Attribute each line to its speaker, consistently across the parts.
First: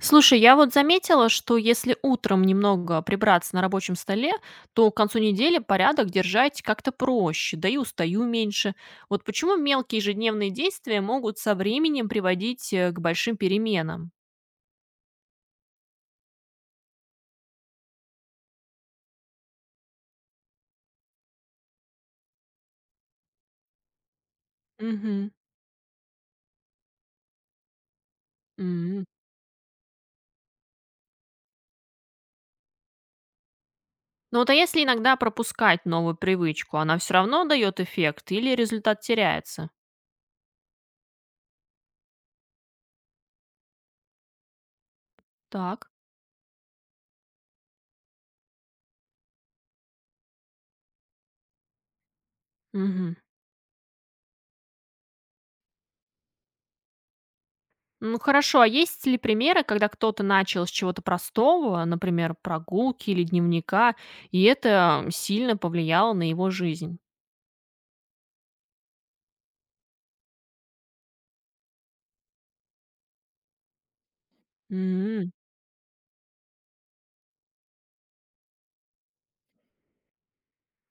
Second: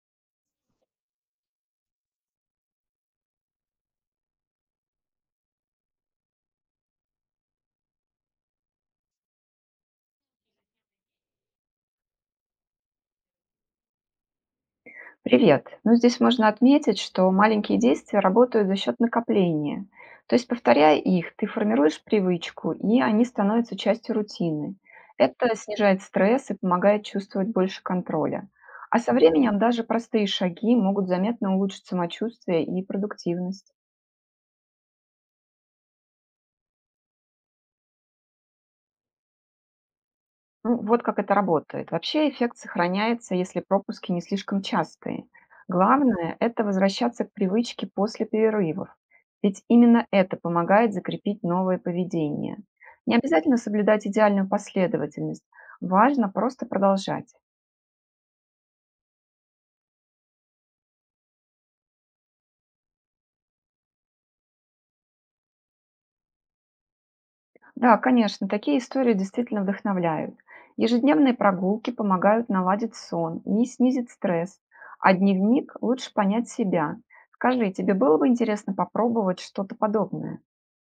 Speaker 1: Слушай, я вот заметила, что если утром немного прибраться на рабочем столе, то к концу недели порядок держать как-то проще, да и устаю меньше. Вот почему мелкие ежедневные действия могут со временем приводить к большим переменам?
Speaker 2: Привет. Ну, здесь можно отметить, что маленькие действия работают за счет накопления. То есть, повторяя их, ты формируешь привычку, и они становятся частью рутины.
Speaker 1: Мгм.
Speaker 2: Это снижает стресс и помогает чувствовать больше контроля. А
Speaker 1: М.
Speaker 2: со временем даже простые шаги могут заметно улучшить самочувствие и продуктивность.
Speaker 1: Ну вот а если иногда пропускать новую привычку, она все равно дает эффект или результат теряется?
Speaker 2: Ну, вот как это работает. Вообще эффект сохраняется, если пропуски не слишком частые.
Speaker 1: Так.
Speaker 2: Главное– это возвращаться к привычке после перерывов. Ведь именно это помогает закрепить новое поведение.
Speaker 1: Мгм.
Speaker 2: Не обязательно соблюдать идеальную последовательность. Важно просто продолжать.
Speaker 1: Ну хорошо, а есть ли примеры, когда кто-то начал с чего-то простого, например, прогулки или дневника, и это сильно повлияло на его жизнь?
Speaker 2: Да, конечно, такие истории действительно вдохновляют. Ежедневные прогулки помогают наладить сон и снизить стресс. А
Speaker 1: М.
Speaker 2: дневник– лучше понять себя. Скажи, тебе было бы интересно попробовать что-то подобное?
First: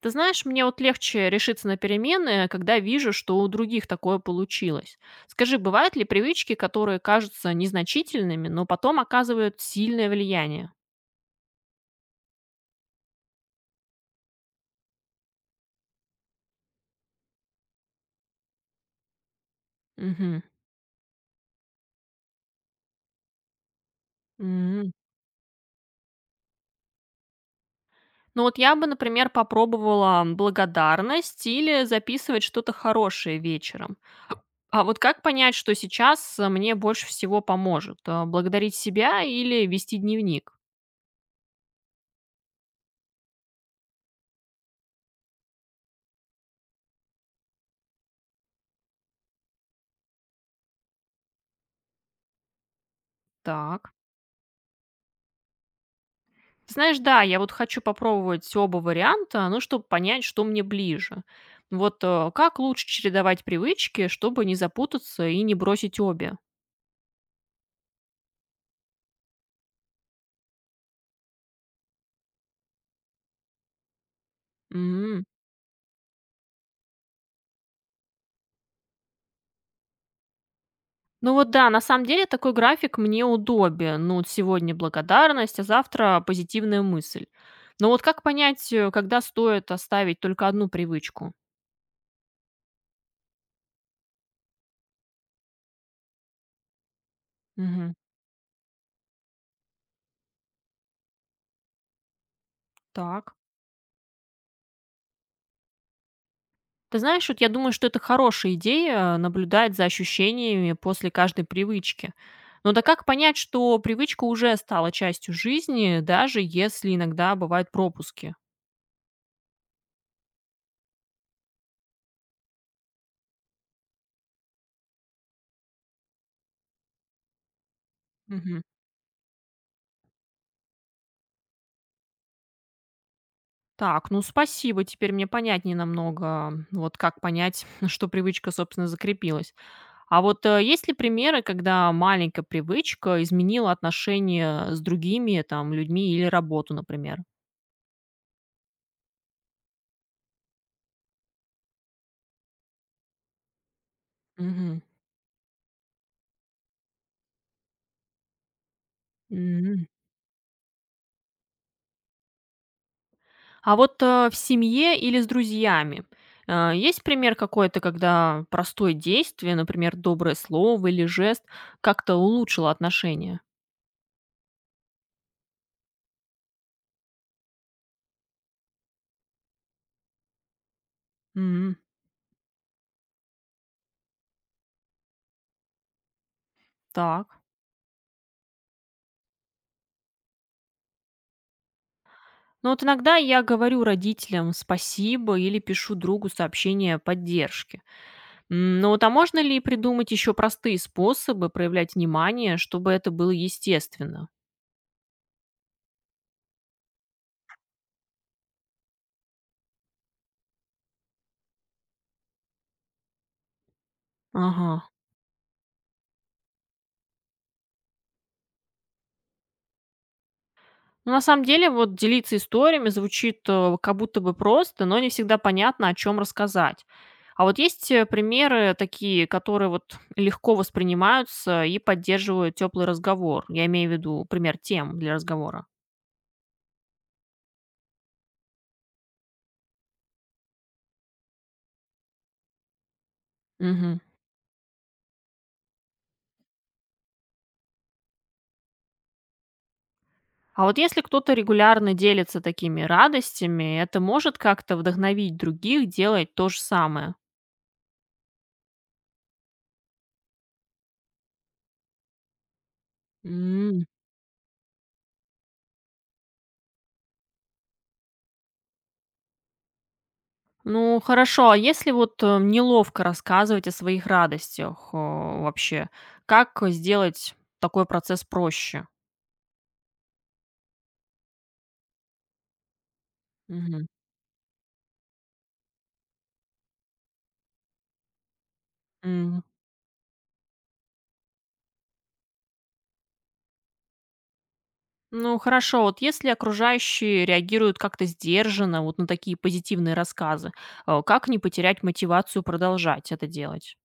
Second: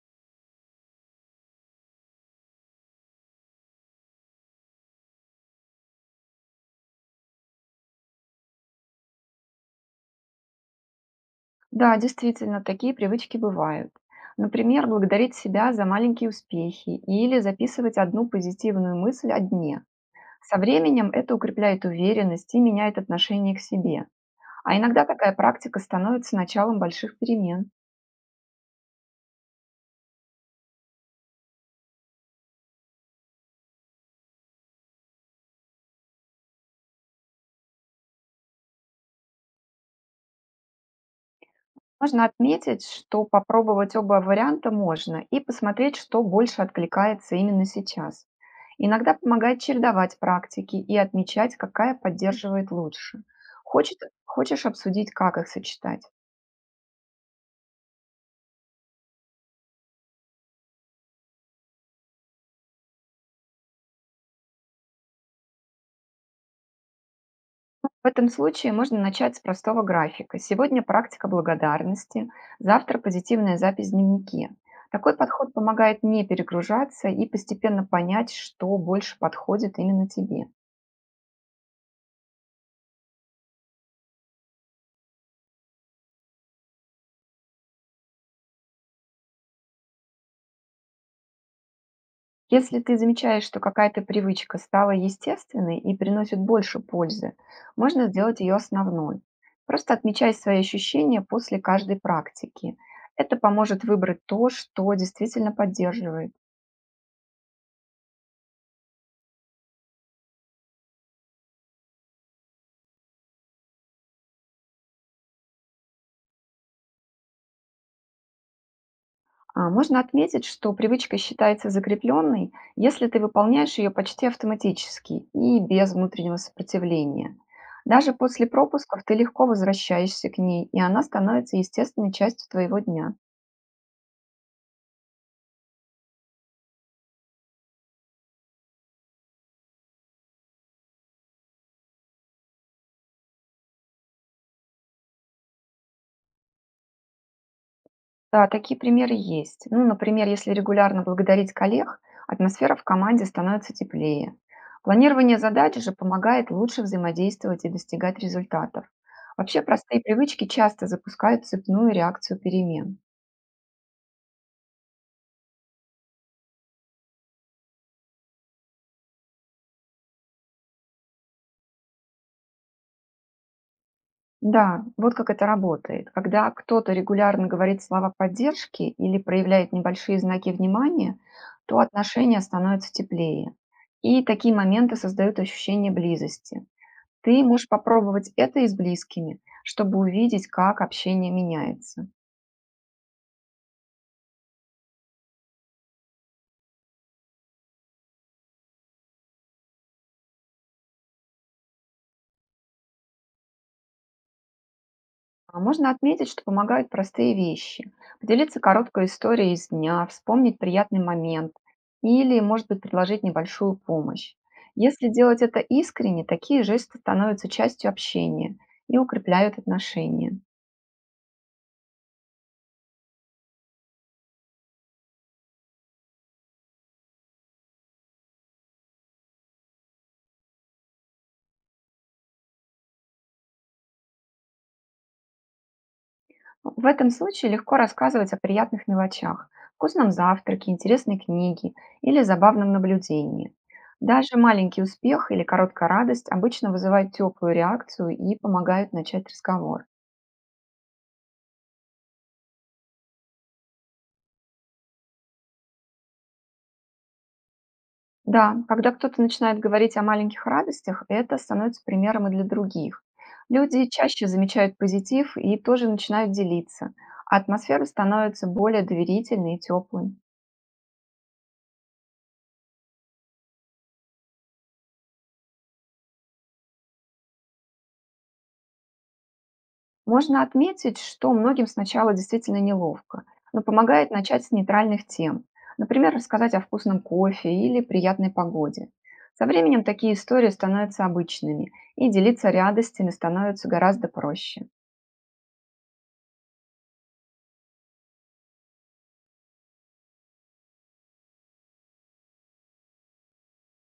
Speaker 1: Ты знаешь, мне вот легче решиться на перемены, когда вижу, что у других такое получилось. Скажи, бывают ли привычки, которые кажутся незначительными, но потом оказывают сильное влияние?
Speaker 2: Да, действительно, такие привычки бывают. Например, благодарить себя за маленькие успехи или записывать одну позитивную мысль о дне.
Speaker 1: Мгм.
Speaker 2: Со временем это укрепляет уверенность и меняет отношение к себе. А
Speaker 1: М.
Speaker 2: иногда такая практика становится началом больших перемен.
Speaker 1: Ну вот я бы, например, попробовала благодарность или записывать что-то хорошее вечером. А вот как понять, что сейчас мне больше всего поможет? Благодарить себя или вести дневник?
Speaker 2: Можно отметить, что попробовать оба варианта можно и посмотреть, что больше откликается именно сейчас. Иногда помогает чередовать практики и отмечать, какая поддерживает лучше.
Speaker 1: Так.
Speaker 2: Хочешь обсудить, как их сочетать?
Speaker 1: Знаешь, да, я вот хочу попробовать оба варианта, ну, чтобы понять, что мне ближе. Вот как лучше чередовать привычки, чтобы не запутаться и не бросить обе?
Speaker 2: В этом случае можно начать с простого графика. Сегодня практика благодарности, завтра позитивная запись в дневнике. Такой
Speaker 1: М.
Speaker 2: подход помогает не перегружаться и постепенно понять, что больше подходит именно тебе.
Speaker 1: Ну вот да, на самом деле такой график мне удобен. Ну вот сегодня благодарность, а завтра позитивная мысль. Но вот как понять, когда стоит оставить только одну привычку?
Speaker 2: Если ты замечаешь, что какая-то привычка стала естественной и приносит больше пользы,
Speaker 1: Мгм.
Speaker 2: можно сделать ее основной. Просто отмечай свои ощущения после каждой практики. Это
Speaker 1: Так.
Speaker 2: поможет выбрать то, что действительно поддерживает.
Speaker 1: Ты знаешь, вот я думаю, что это хорошая идея наблюдать за ощущениями после каждой привычки. Но да как понять, что привычка уже стала частью жизни, даже если иногда бывают пропуски?
Speaker 2: Можно отметить, что привычка считается закрепленной, если ты выполняешь ее почти автоматически и без внутреннего сопротивления. Даже после
Speaker 1: Мгм.
Speaker 2: пропусков ты легко возвращаешься к ней, и она становится естественной частью твоего дня.
Speaker 1: Так, ну спасибо, теперь мне понятнее намного, вот как понять, что привычка, собственно, закрепилась. А вот есть ли примеры, когда маленькая привычка изменила отношения с другими, там, людьми или работу, например?
Speaker 2: Да, такие примеры есть. Ну, например, если регулярно благодарить коллег, атмосфера в команде становится теплее.
Speaker 1: Мгм.
Speaker 2: Планирование задач же помогает лучше взаимодействовать и достигать результатов. Вообще
Speaker 1: Мгм.
Speaker 2: простые привычки часто запускают цепную реакцию перемен.
Speaker 1: А вот, в семье или с друзьями, есть пример какой-то, когда простое действие, например, доброе слово или жест, как-то улучшило отношения?
Speaker 2: Да, вот как это работает. Когда кто-то регулярно говорит слова поддержки или проявляет небольшие знаки внимания,
Speaker 1: М,
Speaker 2: то отношения становятся теплее. И такие моменты создают ощущение близости.
Speaker 1: так.
Speaker 2: Ты можешь попробовать это и с близкими, чтобы увидеть, как общение меняется.
Speaker 1: Ну вот иногда я говорю родителям спасибо или пишу другу сообщение поддержки. М, ну вот а можно ли придумать еще простые способы проявлять внимание, чтобы это было естественно?
Speaker 2: Можно отметить, что помогают простые вещи. Поделиться короткой историей из дня, вспомнить приятный момент или, может быть, предложить небольшую помощь.
Speaker 1: Ага.
Speaker 2: Если делать это искренне, такие жесты становятся частью общения и укрепляют отношения.
Speaker 1: Ну, на самом деле, вот делиться историями звучит как будто бы просто, но не всегда понятно, о чем рассказать. А вот есть примеры такие, которые вот легко воспринимаются и поддерживают теплый разговор. Я имею в виду пример тем для разговора.
Speaker 2: В этом случае легко рассказывать о приятных мелочах, вкусном завтраке, интересной книге или забавном наблюдении.
Speaker 1: Мгм.
Speaker 2: Даже маленький успех или короткая радость обычно вызывают теплую реакцию и помогают начать разговор.
Speaker 1: А вот если кто-то регулярно делится такими радостями, это может как-то вдохновить других делать то же самое.
Speaker 2: Да, когда кто-то начинает говорить о маленьких радостях, это становится примером и для других. Люди чаще замечают позитив и тоже начинают делиться, а атмосфера становится более доверительной и теплой.
Speaker 1: Ну, хорошо, а если вот, неловко рассказывать о своих радостях, вообще, как сделать такой процесс проще?
Speaker 2: Можно отметить, что многим сначала действительно неловко, но
Speaker 1: Мгм.
Speaker 2: помогает начать с нейтральных тем. Например, рассказать о вкусном кофе или приятной погоде.
Speaker 1: М.
Speaker 2: Со временем такие истории становятся обычными, и делиться радостями становится гораздо проще.
Speaker 1: Ну, хорошо, вот если окружающие реагируют как-то сдержанно вот на такие позитивные рассказы, как не потерять мотивацию продолжать это делать?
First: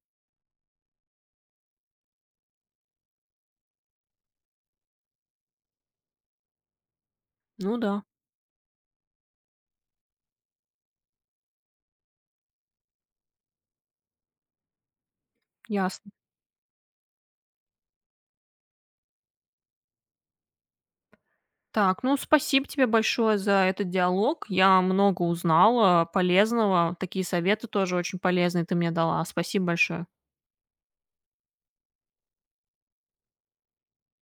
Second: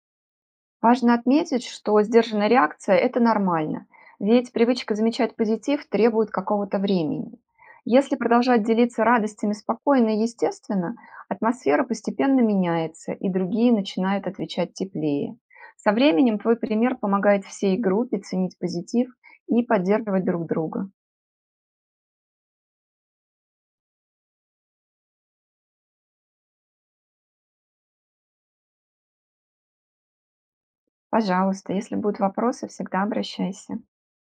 Speaker 2: Важно отметить, что сдержанная реакция– это нормально, ведь привычка замечать позитив требует какого-то времени.
Speaker 1: Ну да,
Speaker 2: Если продолжать делиться радостями спокойно и естественно, атмосфера постепенно меняется, и другие начинают отвечать теплее. Со
Speaker 1: ясно.
Speaker 2: временем твой пример помогает всей группе ценить позитив и поддерживать друг друга.
Speaker 1: Так, ну, спасибо тебе большое за этот диалог. Я много узнала полезного. Такие советы тоже очень полезные ты мне дала. Спасибо большое.
Speaker 2: Пожалуйста, если будут вопросы, всегда обращайся.